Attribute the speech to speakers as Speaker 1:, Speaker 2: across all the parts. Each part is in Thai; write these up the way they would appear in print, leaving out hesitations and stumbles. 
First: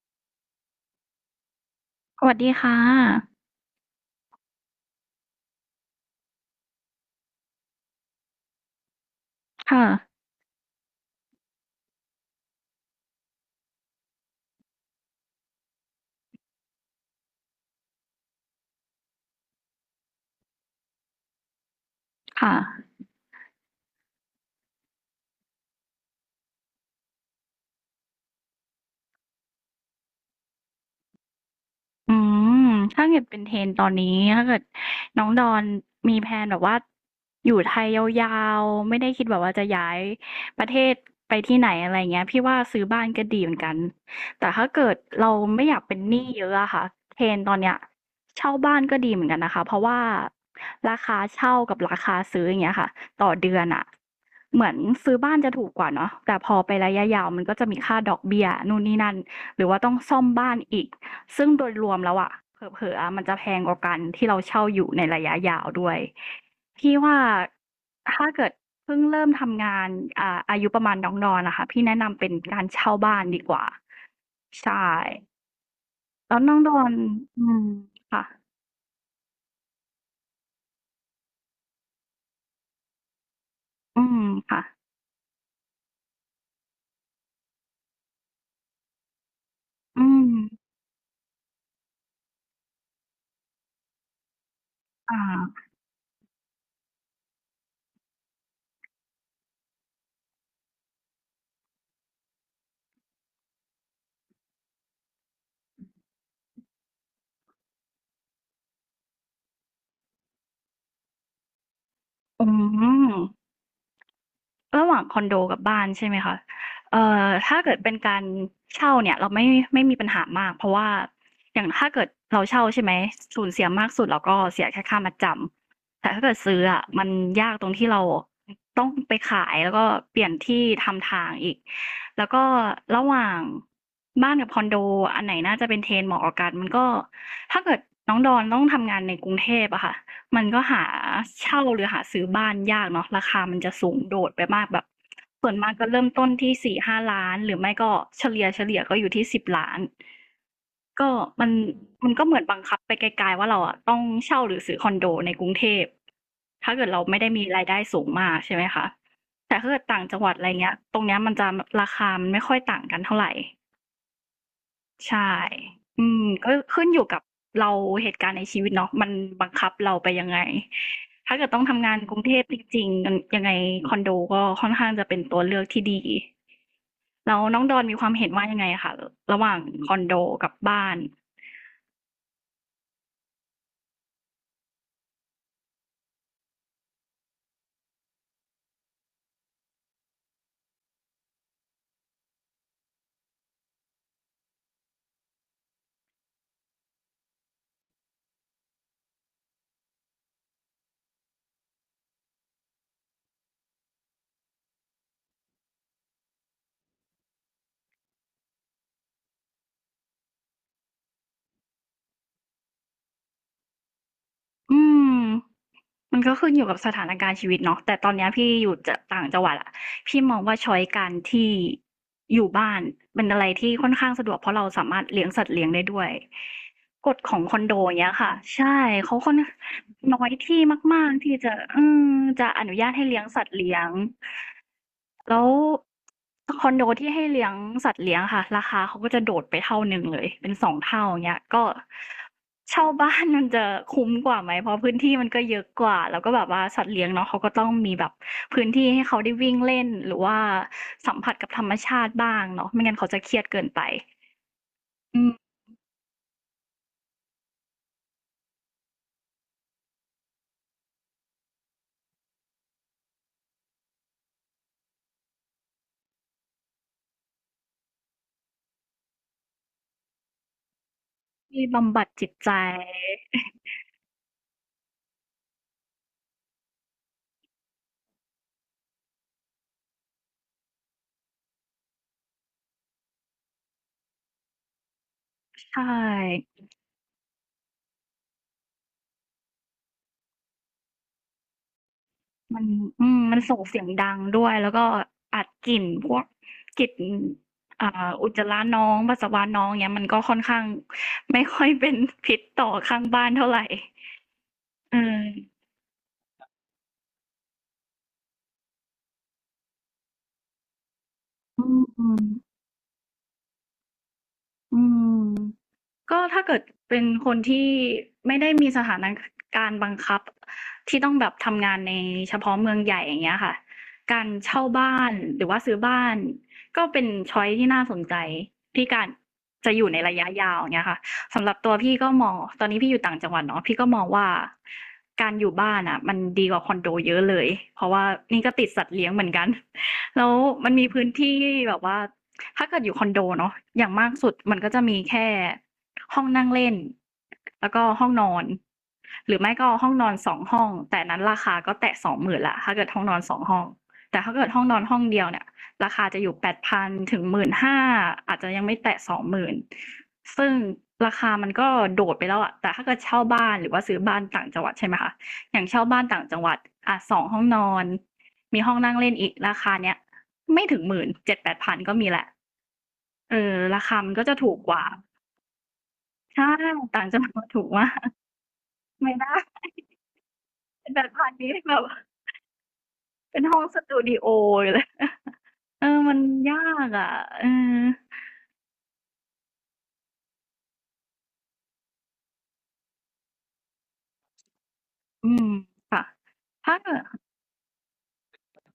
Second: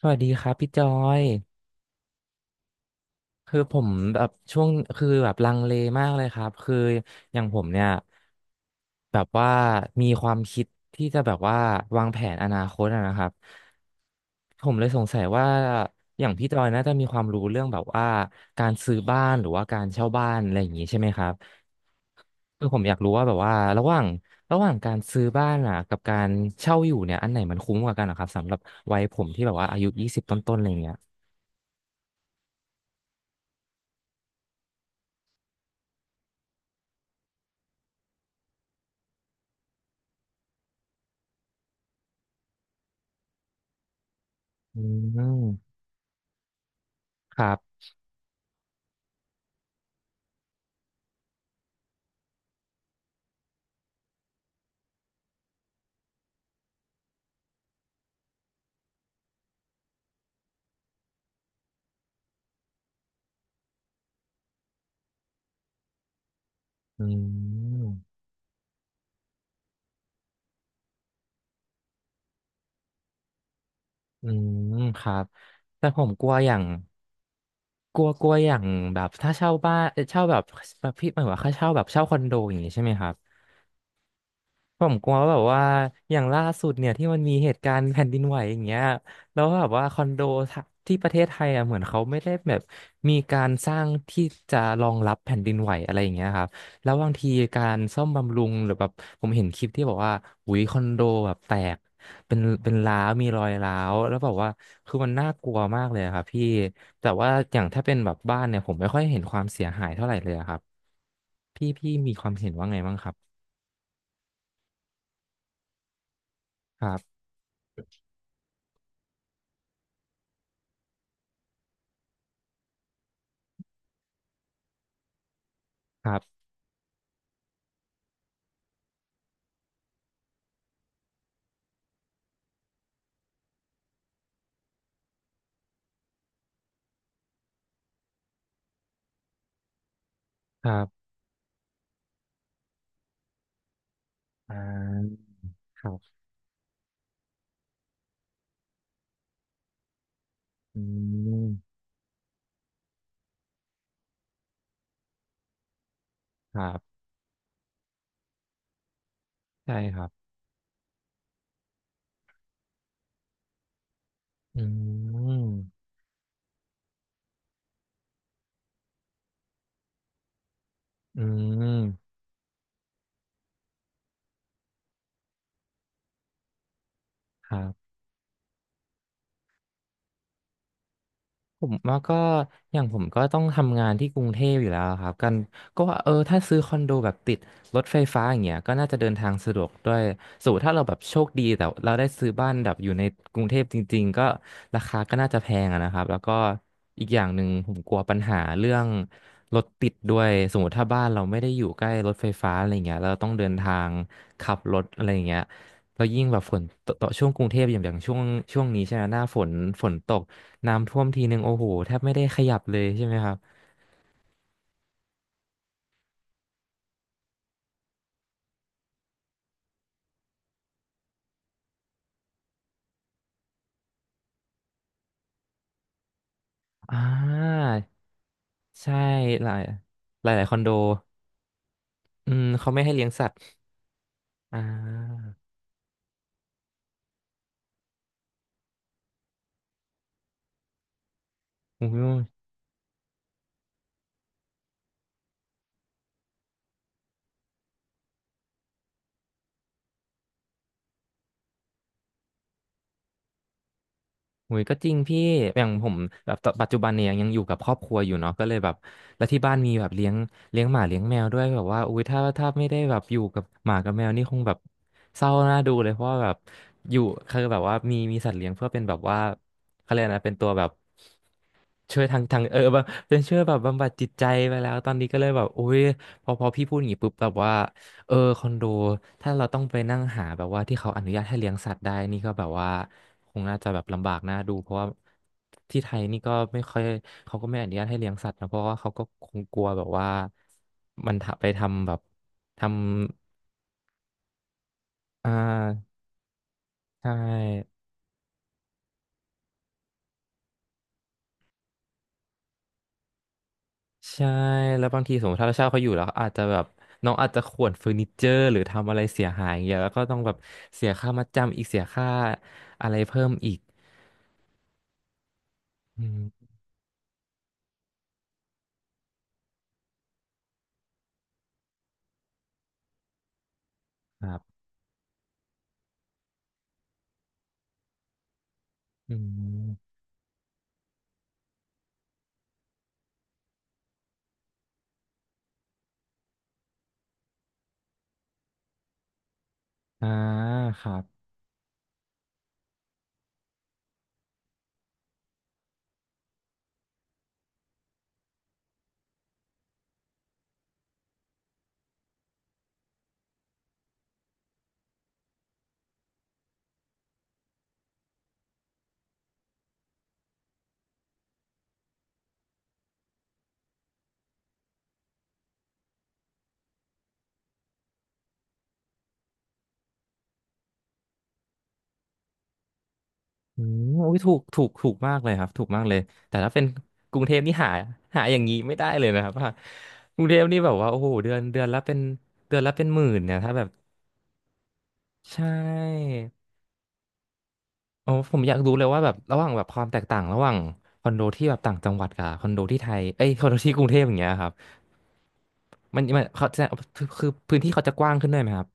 Speaker 1: สวัสดีครับพี่จอย
Speaker 2: สวัสดีค่ะ
Speaker 1: คือผมแบบช่วงคือแบบลังเลมากเลยครับคืออย่างผมเนี่ยแบบว่า
Speaker 2: ค่ะ
Speaker 1: มีความคิดที่จะแบบว่าวางแผนอนาคตอะนะครับผมเลยสงสัยว่าอย่างพี่จอยน่าจะมีความรู้เรื่องแบบว่าการซื้อบ้านหรือว่าการเช่าบ้านอะไรอย่างนี้ใช่ไหมครับ
Speaker 2: ค่ะ
Speaker 1: คือผมอยากรู้ว่าแบบว่าระหว่างการซื้อบ้านอ่ะกับการเช่าอยู่เนี่ยอันไหนมันคุ้มกว่ากันนะครับสำหรับวัยผมที่แบบว่าอายุยี่สิบต้นๆอะไรอย่างเงี้ย
Speaker 2: อืมถ้าเกิดเป็น trend ตอนนี้ถ้าเกิดน้องดอนมีแพลนแบบว่าอยู่ไทยยาวๆไม่ได้คิดแบบว่าจะย้ายประเทศไปที่ไหนอะไรเงี้ยพี่ว่าซื้อบ้านก็ดีเหมือนกันแต่ถ้า
Speaker 1: อื
Speaker 2: เกิดเราไม่
Speaker 1: ม
Speaker 2: อยากเป็นหนี้เยอะอะค่ะ
Speaker 1: ค
Speaker 2: trend
Speaker 1: รั
Speaker 2: ตอนเนี้ย
Speaker 1: บ
Speaker 2: เช่าบ้านก็ดีเหมือนกันนะคะเพราะว่าราคาเช่ากับราคาซื้ออย่างเงี้ยค่ะต่อเดือนอะเหมือนซื้อบ้านจะถูกกว่าเนาะแต่พอไประยะยาวมันก็จะมีค่าดอกเบี้ยนู่นนี่นั่นหรือว่าต้องซ่อมบ้านอีก ซึ่งโดยรวมแล้วอะเผลอๆะมันจะแพงกว่ากันที่เราเช่าอยู่ในระยะยาวด้วยพี่
Speaker 1: อื
Speaker 2: ว่า
Speaker 1: ม
Speaker 2: ถ้าเกิดเพิ่งเริ่มทำงานอายุประมาณน้องดอนนะคะพี่แนะนำเป็นการเช่าบ้านดีกว่า
Speaker 1: อืม
Speaker 2: ใช่
Speaker 1: ครับแต่ผมกลัว
Speaker 2: แล้ว
Speaker 1: อ
Speaker 2: น้
Speaker 1: ย่า
Speaker 2: อง
Speaker 1: ง
Speaker 2: ดอนอืม
Speaker 1: กลัวก
Speaker 2: ค่ะ
Speaker 1: ลัวอย่างแบบถ้าเช่าบ้านเช่าแบบแบบพี่หมายว่าค่าเช่าแบบเช่าคอนโดอย่างนี้ใช่ไหมครับ
Speaker 2: อืมค่ะ
Speaker 1: ผมกลัวว่าแบบว่าอย่างล่าสุดเนี่ยที่มันมีเหตุการณ์แผ่นดินไหวอย่างเงี้ยแล้วแบบว่าคอ
Speaker 2: อื
Speaker 1: นโดทะ
Speaker 2: ม
Speaker 1: ที่ประเทศไทยอ่ะเหมือนเขาไม่ได้แบบมีการสร้างที่จะรองรับ
Speaker 2: อ่า
Speaker 1: แผ่นดินไหวอะไรอย่างเงี้ยครับแล้วบางทีการซ่อมบำรุงหรือแบบผมเห็นคลิปที่บอกว่าอุยคอนโดแบบแตกเป็นร้าวมีรอยร้าวแล้วแบบว่าคือมันน่ากลัวมากเลยอะครับพี่แต่ว่าอย่างถ้าเป็นแบบบ้านเนี่ยผมไม่ค่อยเห็นความเสียหายเท่าไหร่เลยอะครับพี่มีความ
Speaker 2: อื
Speaker 1: เห็นว่าไงบ้างค
Speaker 2: ม
Speaker 1: รับ
Speaker 2: ระหว่างคอนโดกับบ้านใช่ไหมคะ
Speaker 1: ครับ
Speaker 2: ถ้าเกิดเป็นการเช่าเนี่ยเราไม่มีปัญหามากเพราะว่าอย่างถ้าเกิดเราเช่าใช่ไหมสูญเสียมากสุดเราก็เสียแค่ค่ามัดจำ
Speaker 1: ค
Speaker 2: แต่
Speaker 1: รั
Speaker 2: ถ้าเกิด
Speaker 1: บ
Speaker 2: ซื้ออ่ะมันยากตรงที่เราต้องไปขายแล้วก็เปลี่ยนที่ทำทางอีกแล้วก็ระหว่างบ้านกับคอนโดอันไหนน่าจะเป็นเทรนเหมาะกับกันมันก็ถ้าเกิดน้องดอนต้องทำงานในกรุงเทพอะค่ะ มันก็
Speaker 1: ครั
Speaker 2: หา
Speaker 1: บ
Speaker 2: เช่าหรือหาซื้อบ้านยากเนาะราคามันจะสูงโดดไป
Speaker 1: อ่
Speaker 2: มากแบบ
Speaker 1: า
Speaker 2: ส่วนมาก
Speaker 1: ค
Speaker 2: ก็
Speaker 1: รั
Speaker 2: เริ่ม
Speaker 1: บ
Speaker 2: ต้นที่4-5ล้านหรือไม่ก็เฉลี่ยก็อยู่ที่10ล้าน
Speaker 1: อื
Speaker 2: ก็มัน
Speaker 1: ม
Speaker 2: มันก็เหมือนบังคับไปไกลๆว่าเราอะต้องเช่าหรือซื้อคอนโดในกรุงเทพ
Speaker 1: ครั
Speaker 2: ถ้าเกิด
Speaker 1: บ
Speaker 2: เราไม่ได้มีรายได้สูงมากใช่ไหมคะแต่ถ้า
Speaker 1: ใช่
Speaker 2: เกิด
Speaker 1: ค
Speaker 2: ต่า
Speaker 1: รั
Speaker 2: ง
Speaker 1: บ
Speaker 2: จังหวัดอะไรเงี้ยตรงเนี้ยมันจะราคามันไม่ค่อยต่างกันเท่าไร
Speaker 1: อื
Speaker 2: ใช่
Speaker 1: ม
Speaker 2: ก็ขึ้นอยู่กับเราเหตุการณ์ในชีวิตเนาะมันบังคับเราไปยังไง
Speaker 1: อื
Speaker 2: ถ้าเกิดต้องทำงาน
Speaker 1: ม
Speaker 2: กรุงเทพจริงๆมันยังไงคอนโดก็ค่อนข้างจะเป็นตัวเลือกที่ดี แล้ว
Speaker 1: ครั
Speaker 2: น้องดอน
Speaker 1: บ
Speaker 2: มีความเห็นว่ายังไงคะระหว่างคอนโดกับบ้าน
Speaker 1: ผมว่าก็อย่างผมก็ต้องทำงานที่กรุงเทพอยู่แล้วครับกันก็ว่าเออถ้าซื้อคอนโดแบบติดรถไฟฟ้าอย่างเงี้ยก็น่าจะเดินทางสะดวกด้วยสมมุติถ้าเราแบบโชคดีแต่เราได้ซื้อบ้านแบบอยู่ในกรุงเทพจริงๆก็ราคาก็น่าจะแพงอะนะครับแล้วก็อีกอย่างหนึ่งผมกลัวปัญหาเรื่องรถติดด้วยสมมติถ้าบ้านเราไม่ได้อยู่ใกล้รถไฟฟ้าอะไรเงี้ยเราต้องเดินทางขับรถอะไรเงี้ยแล้วยิ่งแบบฝนตกต่อช่วงกรุงเทพอย่างอย่างช่วงนี้ใช่ไหมหน้าฝนฝนตก น้ำท่วมทีหนึ่งโอ้โหแทบไม่ได้ขยับเลยใช่ไหมครับ
Speaker 2: อืมมันก็ขึ้นอยู่กับสถานการณ์ชีวิตเนาะแต่ตอนเนี้ยพี่อยู่จะต่างจังหวัดอะพี่มองว่าช้อยการที่อยู่บ้านเป็นอะไรที่ค่อนข้างสะดวกเพราะเราสามารถเลี้ยงสัตว์เลี้ยงได้ด้วย
Speaker 1: อ่
Speaker 2: กฎของคอน
Speaker 1: า
Speaker 2: โดเนี้ยค่ะใช่
Speaker 1: ใช่
Speaker 2: เขาค่อน
Speaker 1: หลาย
Speaker 2: น้อ
Speaker 1: หลา
Speaker 2: ย
Speaker 1: ยหลายคอน
Speaker 2: ที่
Speaker 1: โด
Speaker 2: มากๆที่จะ
Speaker 1: อืม
Speaker 2: จะอ
Speaker 1: เขา
Speaker 2: นุ
Speaker 1: ไม่
Speaker 2: ญา
Speaker 1: ให้
Speaker 2: ต
Speaker 1: เลี้
Speaker 2: ให้
Speaker 1: ยง
Speaker 2: เลี้ย
Speaker 1: สั
Speaker 2: ง
Speaker 1: ตว์
Speaker 2: สัตว์เลี้ยง
Speaker 1: อ่า
Speaker 2: แล้วคอนโดที่ให้เลี้ยงสัตว์เลี้ยงค่ะราคาเขาก็จะโดดไปเท่าหนึ่งเลยเป็นสองเท่าอย่างเงี้ยก็
Speaker 1: อุ้ย
Speaker 2: เช่าบ้านมันจะคุ้มกว่าไหมเพราะพื้นที่มันก็เยอะกว่าแล้วก็แบบว่าสัตว์เลี้ยงเนาะเขาก็ต้องมีแบบพื้นที่ให้เขาได้วิ่งเล่นหรือว่าสัมผัสกับธรรมชาติบ้างเนาะไม่งั้นเขาจะเครียดเกินไป
Speaker 1: หุยก็จริงพี่
Speaker 2: อืม
Speaker 1: อย่างผมแบบตอนปัจจุบันเนี่ยยังอยู่กับครอบครัวอยู่เนาะก็เลยแบบแล้วที่บ้านมีแบบเลี้ยงเลี้ยงหมาเลี้ยงแมวด้วยแบบว่าอุ้ยถ้าถ้าไม่ได้แบบอยู่กับหมากับแมวนี่คงแบบเศร้าน่าดูเลยเพราะว่าแบบอยู่คือแบบว่ามีมีสัตว์เลี้ยงเพื่อเป็นแบบว่าเขาเรียกอะไรนะเป็นตัวแบบ
Speaker 2: ที่บำ
Speaker 1: ช่ว
Speaker 2: บั
Speaker 1: ย
Speaker 2: ด
Speaker 1: ทาง
Speaker 2: จิต
Speaker 1: ทาง
Speaker 2: ใจ
Speaker 1: แบบเป็นช่วยแบบบำบัดจิตใจไปแล้วตอนนี้ก็เลยแบบอุ้ยพอพอพี่พูดอย่างนี้ปุ๊บแบบว่า เออคอนโดถ้าเราต้องไปนั่งหาแบบว่าที่เขาอนุญาตให้เลี้ยงสัตว์ได้นี่ก็แบบว่าคงน่าจะแบบลำบากน่าดูเพราะว่าที่
Speaker 2: ใช่
Speaker 1: ไทยนี่ก็ไม่ค่อยเขาก็ไม่อนุญาตให้เลี้ยงสัตว์นะเพราะว่าเขาก็คงกลัวแบบว่ามันถ้าไปทำแบบ
Speaker 2: มัน
Speaker 1: ทำ
Speaker 2: มันส่งเสียงดังด้วยแล้วก็
Speaker 1: อ่
Speaker 2: อัดกลิ่น
Speaker 1: า
Speaker 2: พวกกลิ่น
Speaker 1: ใช่
Speaker 2: อ่าอุจจาระน้องปัสสาวะน้องเนี้ยมันก็ค่อนข้างไม่ค่อยเป็น พิษต่อข้างบ้านเท่าไหร่
Speaker 1: ใช่แล้ว
Speaker 2: เออ
Speaker 1: บางทีสมมติถ้าเราเช่าเขาอยู่แล้วอาจจะแบบน้องอาจจะข่วนเฟอร์นิเจอร์หรือทำอะไรเสียหายอย่างเงี้ยแล้วก็ต้องแบบเสียค่ามัดจำอี
Speaker 2: อื
Speaker 1: กเสียค่า
Speaker 2: ม
Speaker 1: อะไรเพิ่มอีก
Speaker 2: อืม
Speaker 1: อื
Speaker 2: ก็
Speaker 1: ม
Speaker 2: ถ้าเกิดเป็นคนที่ไม่ได้มีสถานการณ์บังคับที่ต้องแบบทำงานในเฉพาะเมืองใหญ่อย่างเงี้ยค่ะกา
Speaker 1: ค
Speaker 2: ร
Speaker 1: รับ
Speaker 2: เช่าบ้านหรือว่าซื้อบ้านก็เป็นช้อยซ์ที่น่าสนใจที่การ
Speaker 1: อื
Speaker 2: จะอยู่
Speaker 1: ม
Speaker 2: ในระยะยาวอย่างเงี้ยค่ะสำหรับตัวพี่ก็มองตอนนี้พี่อยู่ต่างจังหวัดเนาะพี่ก็มองว่าการอยู่บ้านน่ะมันดีกว่าคอนโดเยอะเลยเพราะว่านี่ก็ติดสัตว์เลี้ยงเหมือนกัน
Speaker 1: อ่า
Speaker 2: แล้วมัน
Speaker 1: ค
Speaker 2: มี
Speaker 1: รับ
Speaker 2: พื้นที่แบบว่าถ้าเกิดอยู่คอนโดเนาะอย่างมากสุดมันก็จะมีแค่ ห้องนั่งเล่นแล้วก็ห้องนอนหรือไม่ก็ห้องนอนสองห้องแต่นั้นราคาก็แตะสองหมื่นละถ้าเกิดห้องนอนสองห้องแต่ถ้าเกิดห้องนอนห้องเดียวเนี่ยราคา8,000 ถึง 15,000อาจจะยังไม่แตะสองหมื่นซึ่งราคามันก็โดดไปแล้วอะแต่ถ้าเกิดเช่าบ้านหรือว่าซื้อบ้านต่างจังหวัดใช่ไหมคะอย่างเช่าบ้านต่างจังหวัดอ่ะสองห้องนอนมีห้องนั่งเล่นอีกราคาเนี้ยไม่ถึงหมื่นเจ็ดแปดพันก็มีแหละเออ
Speaker 1: อืม
Speaker 2: ราคา
Speaker 1: โอ้
Speaker 2: มัน
Speaker 1: ย
Speaker 2: ก็
Speaker 1: ถู
Speaker 2: จะ
Speaker 1: ก
Speaker 2: ถูก
Speaker 1: ถูก
Speaker 2: กว่า
Speaker 1: ถูกมากเลยครับถูกมากเลยแต่
Speaker 2: ใช่
Speaker 1: ถ้าเป็น
Speaker 2: ต่าง
Speaker 1: ก
Speaker 2: จั
Speaker 1: รุ
Speaker 2: ง
Speaker 1: งเท
Speaker 2: ห
Speaker 1: พ
Speaker 2: วัด
Speaker 1: นี่
Speaker 2: ถู
Speaker 1: หา
Speaker 2: กมาก
Speaker 1: หาอย่างนี้ไม่ได้เลย
Speaker 2: ไม่
Speaker 1: นะครับ
Speaker 2: ได้
Speaker 1: ว่ากรุงเทพนี่แบบว่า
Speaker 2: เป็น
Speaker 1: โอ้
Speaker 2: แบ
Speaker 1: โห
Speaker 2: บพา
Speaker 1: เดือน
Speaker 2: ณิช
Speaker 1: เดือ
Speaker 2: ย์
Speaker 1: น
Speaker 2: แบ
Speaker 1: ละ
Speaker 2: บ
Speaker 1: เป็นเดือนละเป็นหมื่นเนี่ย
Speaker 2: เป็น
Speaker 1: ถ้า
Speaker 2: ห้
Speaker 1: แบ
Speaker 2: อง
Speaker 1: บ
Speaker 2: สตูดีโอเลย
Speaker 1: ใช่
Speaker 2: เออ มันยากอะเออ
Speaker 1: โอ้ผมอยากรู้เลยว่าแบบระหว่างแบบความแตกต่างระหว่างคอนโดที่แบบต่างจังหวัดกับคอนโดที่ไทยเอ้ยคอนโดที่กรุงเทพอย่างเงี้ยครับ
Speaker 2: อืม
Speaker 1: มั
Speaker 2: ค่ะ
Speaker 1: นมันเขาจะ
Speaker 2: ถ้าเกิ
Speaker 1: คื
Speaker 2: ด
Speaker 1: อคือพื้นที่เขาจะกว้างขึ้นด้วยไหมครับ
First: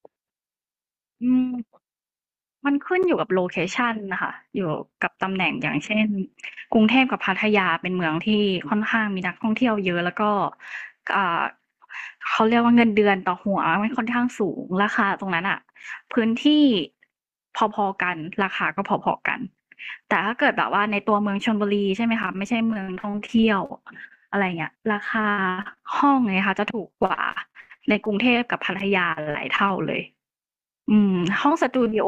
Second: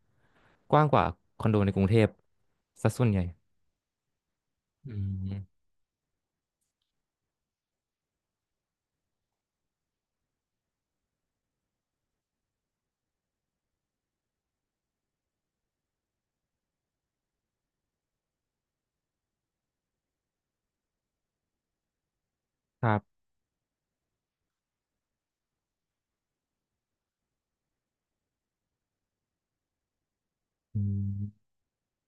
Speaker 1: กว้างกว่า
Speaker 2: อื
Speaker 1: คอนโดในก
Speaker 2: ม
Speaker 1: รุงเทพ
Speaker 2: มัน
Speaker 1: ซะ
Speaker 2: ขึ้น
Speaker 1: ส่วน
Speaker 2: อ
Speaker 1: ให
Speaker 2: ยู่
Speaker 1: ญ่
Speaker 2: กับโลเคชันนะคะอยู่
Speaker 1: อื
Speaker 2: กับ
Speaker 1: ม
Speaker 2: ตำแหน่งอย่างเช่นกรุงเทพกับพัทยาเป็นเมืองที่ค่อนข้างมีนักท่องเที่ยวเยอะแล้วก็อ่าเขาเรียกว่าเงินเดือนต่อหัวมันค่อนข้างสูงราคาตรงนั้นอะพื้นที่พอๆกันราคาก็พอๆกันแต่ถ้าเกิดแบบว่าในตัวเมืองชลบุรีใช่ไหมคะไม่ใช่เมือ
Speaker 1: ค
Speaker 2: ง
Speaker 1: รั
Speaker 2: ท่อ
Speaker 1: บ
Speaker 2: งเที่ยวอะไรเงี้ยราคาห้องเนี่ยค่ะจะถูกกว่าในกรุงเทพกับพัทยาหลายเท่าเลย
Speaker 1: อื
Speaker 2: อืม
Speaker 1: ม
Speaker 2: ห้องสตูดิโอ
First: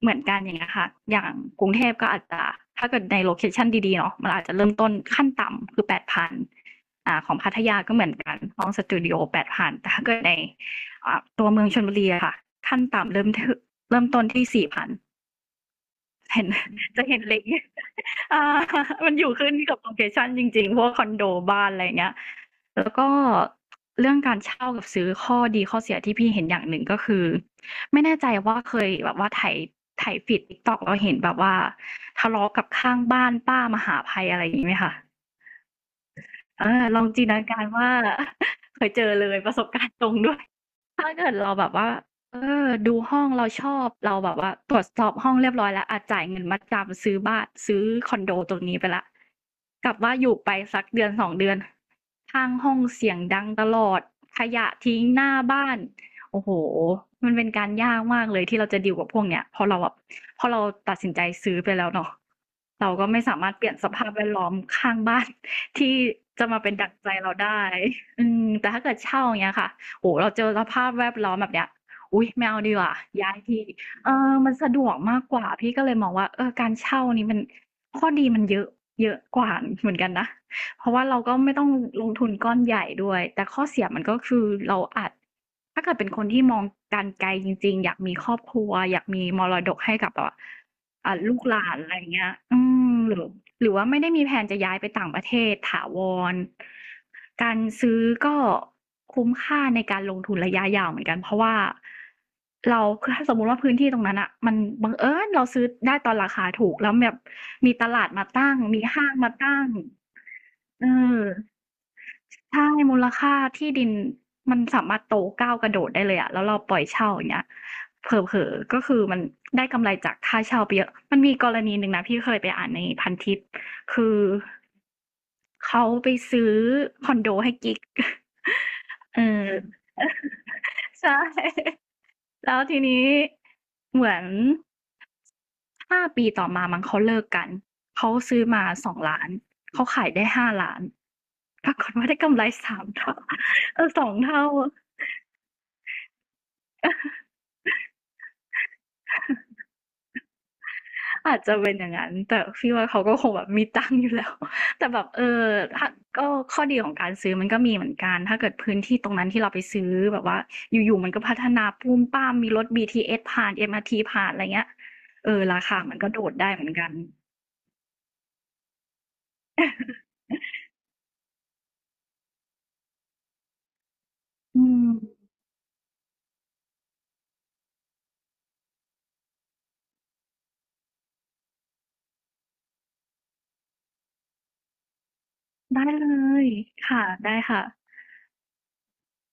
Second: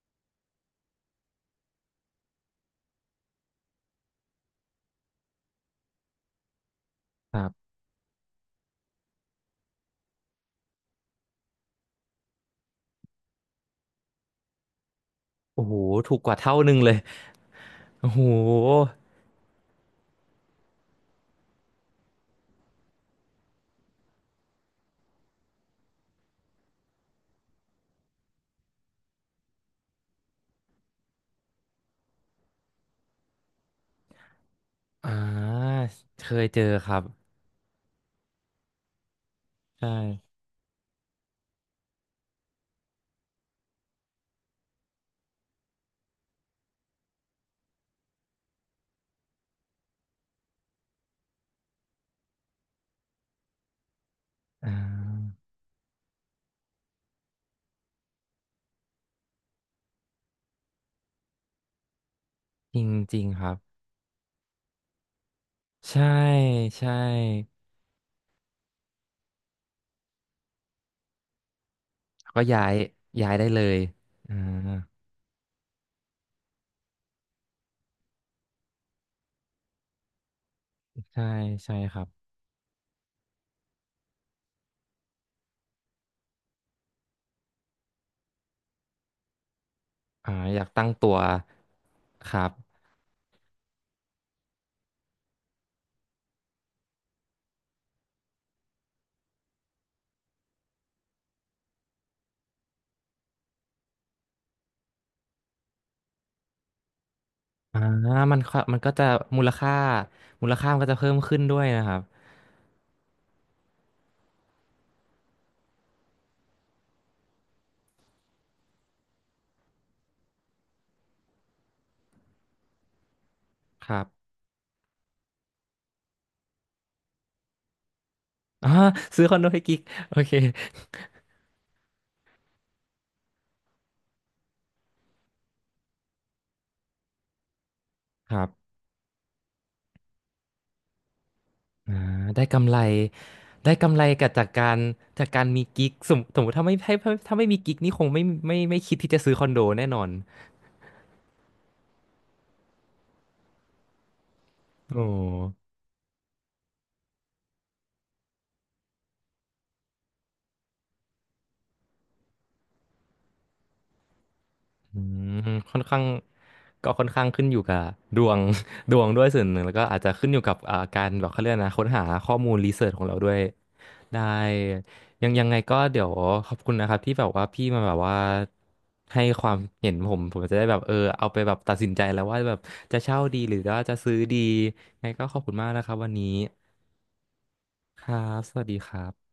Speaker 2: เหมือนกันอย่างเงี้ยค่ะอย่างกรุงเทพก็อาจจะถ้าเกิดในโลเคชันดีๆเนาะมันอาจจะเริ่มต้นขั้นต่ำคือแปดพันข
Speaker 1: ค
Speaker 2: อง
Speaker 1: รั
Speaker 2: พัท
Speaker 1: บ
Speaker 2: ยาก็เหมือนกันห้องสตูดิโอแปดพันแต่ถ้าเกิดในตัวเมืองชลบุรีอะค่ะขั้นต่ำเริ่มที่เริ่มต้นที่สี่พัน
Speaker 1: โอ้โหถูกกว่า
Speaker 2: เห็น
Speaker 1: เท่าหนึ่งเลย
Speaker 2: จะเห็นเล็ก
Speaker 1: โอ้โห
Speaker 2: อ่ามันอยู่ขึ้นกับโลเคชันจริงๆพวกคอนโดบ้านอะไรอย่างเงี้ย แล้วก็เรื่องการเช่ากับซื้อข้อดีข้อเสียที่พี่เห็นอย่างหนึ่งก็คือไม่แน่ใจว่าเคยแบบว่าไถฟีด TikTok แล้วเห็นแบบว่าทะเลาะกับข้างบ้านป้ามหาภัยอะไรอย่างงี้ไหมคะ
Speaker 1: อ่าเคยเจอ
Speaker 2: เออ
Speaker 1: ครั
Speaker 2: ล
Speaker 1: บ
Speaker 2: องจินตนาการว่า เคยเจอเลยประสบกา
Speaker 1: ใช่
Speaker 2: รณ์ตรงด้วย ถ้าเกิดเราแบบว่าเออดูห้องเราชอบเราแบบว่าตรวจสอบห้องเรียบร้อยแล้วอาจ่ายเงินมัดจำซื้อบ้านซื้อคอนโดตรงนี้ไปและกลับว่าอยู่ไปสักเดือนสองเดือนข้างห้องเสียงดังตลอดขยะ
Speaker 1: อ่
Speaker 2: ทิ้งหน้า
Speaker 1: า
Speaker 2: บ้านโอ้โหมันเป็นการยากมากเลยที่เราจะดีลกับพวกเนี้ยพอเราตัดสินใจซื้อไปแล้วเนาะ
Speaker 1: จริง
Speaker 2: เราก็
Speaker 1: จริ
Speaker 2: ไม่
Speaker 1: ง
Speaker 2: สา
Speaker 1: ค
Speaker 2: มาร
Speaker 1: รั
Speaker 2: ถ
Speaker 1: บ
Speaker 2: เปลี่ยนสภาพแวดล้อมข้างบ้าน ที่
Speaker 1: ใช่
Speaker 2: จะมาเป็น
Speaker 1: ใช่
Speaker 2: ดั่งใจเราได้อืมแต่ถ้าเกิดเช่าอย่างเงี้ยค่ะ โอ้เราเจอสภาพแวดล้อมแบบเนี้ยอุ๊ย
Speaker 1: ก็
Speaker 2: ไม่เอา
Speaker 1: ย้า
Speaker 2: ดี
Speaker 1: ย
Speaker 2: กว่า
Speaker 1: ย้า
Speaker 2: ย้า
Speaker 1: ย
Speaker 2: ย
Speaker 1: ได้เล
Speaker 2: ที่
Speaker 1: ย
Speaker 2: เออ
Speaker 1: อ่า
Speaker 2: มันสะดวกมากกว่า พี่ก็เลยมองว่าเออการเช่านี่มันข้อดีมันเยอะเยอะกว่าเหมือนกันนะ เพราะว่าเรา
Speaker 1: ใช่
Speaker 2: ก็ไม่ต้อง
Speaker 1: ใช่ครั
Speaker 2: ล
Speaker 1: บ
Speaker 2: งทุนก้อนใหญ่ด้วย แต่ข้อเสียมันก็คือเราอาจถ้าเกิดเป็นคนที่มองการไกลจริงๆ อยากมีครอบครัวอยากมีมรดกให้กับแบ
Speaker 1: อ่า
Speaker 2: บ
Speaker 1: อยากตั้งตัว
Speaker 2: ลูกหลานอะไรอย่างเงี้ย
Speaker 1: ครับ
Speaker 2: อืมหรือว่าไม่ได้มีแพลนจะย้ายไปต่างประเทศ ถาวร การซื้อก็คุ้มค่าในการลงทุนระยะยาวเหมือนกัน เพราะว่าเรา คือถ้าสมมุติว่าพื้นที่ตรงนั้นน่ะมันบังเอิญเราซื้อได้ตอนราคาถูกแล้วแบบมี
Speaker 1: อ่า
Speaker 2: ตลาดมา
Speaker 1: มัน
Speaker 2: ตั้
Speaker 1: ก็
Speaker 2: ง
Speaker 1: มัน
Speaker 2: มี
Speaker 1: ก็จะ
Speaker 2: ห้างมา
Speaker 1: มูล
Speaker 2: ตั้ง
Speaker 1: ค่ามูลค่ามัน
Speaker 2: อื
Speaker 1: ก็จะเพิ่
Speaker 2: ม
Speaker 1: มขึ้นด้วยนะครับ
Speaker 2: ใช่ มูลค่าที่ดินมันสามารถโตก้าวกระโดดได้เลยอะแล้วเราปล่อยเช่าอย่างเงี้ยเผลอๆ ก็คือมันได้กำไรจากค่าเช่าไปเยอะมันมีกรณีหนึ่งนะพี่เคยไปอ่านในพันทิป
Speaker 1: ครั
Speaker 2: คือ
Speaker 1: บ
Speaker 2: เขาไปซื้อคอนโดให้กิ๊ก
Speaker 1: อ่า ซื้อคอนโด
Speaker 2: เออ
Speaker 1: ให้กิ๊กโอเค
Speaker 2: ใช่ แล้วทีนี้เหมือน 5 ปีต่อมามั้งเขาเลิกกันเขา
Speaker 1: ค
Speaker 2: ซื้
Speaker 1: รั
Speaker 2: อมา
Speaker 1: บ
Speaker 2: 2 ล้านเขาขายได้ 5 ล้านปรากฏ
Speaker 1: อ่
Speaker 2: ว่าได้
Speaker 1: า
Speaker 2: กำไร
Speaker 1: ได้กำไร
Speaker 2: 3 เท่า
Speaker 1: ได้
Speaker 2: เออ
Speaker 1: กำไร
Speaker 2: 2
Speaker 1: กับ
Speaker 2: เท่า
Speaker 1: จากการจากการมีกิ๊กสมสมมติถ้าไม่ให้ถ้าไม่มีกิ๊กนี่คงไม่คิดที่จะซื้อคอนโดแน่นอน
Speaker 2: อาจจะเป็นอย่างนั้นแต่พี่ว่าเขาก็คงแบบมีตังค์อยู่แล้วแต่
Speaker 1: โอ
Speaker 2: แบบเออ
Speaker 1: ้
Speaker 2: ถ้าก็ข้อดีของการซื้อมันก็มีเหมือนกันถ้าเกิดพื้นที่ตรงนั้นที่เราไปซื้อแบบว่าอยู่ๆมันก็พัฒนาปุ้มป้ามมีรถ BTS ผ่าน MRT ผ่านอะไรเงี้ย
Speaker 1: อื
Speaker 2: เออ
Speaker 1: ม
Speaker 2: รา
Speaker 1: ค่อ
Speaker 2: คา
Speaker 1: น
Speaker 2: มั
Speaker 1: ข้า
Speaker 2: น
Speaker 1: ง
Speaker 2: ก็โดดได้เหมือนกั
Speaker 1: ก็
Speaker 2: น
Speaker 1: ค่อนข้างขึ้นอยู่กับดวง ดวงด้วยส่วนหนึ่งแล้วก็อาจจะขึ้นอยู่กับอ่าการแบบเขาเรียกนะค้นหาข้อมูลรีเสิร์ชของเราด้วย ได้
Speaker 2: อืม
Speaker 1: ยังยังไงก็เดี๋ยวขอบคุณนะครับที่แบบว่าพี่มาแบบว่าให้ความเห็นผมจะได้แบบเออเอาไปแบบตัดสินใจแล้วว่าแบบจะเช่าดีหรือว่าจะซื้อดียังไงก็ขอบคุณมากนะ
Speaker 2: ได้
Speaker 1: ครับ
Speaker 2: เล
Speaker 1: วันนี้
Speaker 2: ยค่ะได้ค่ะ
Speaker 1: ครับสวัสดีครับ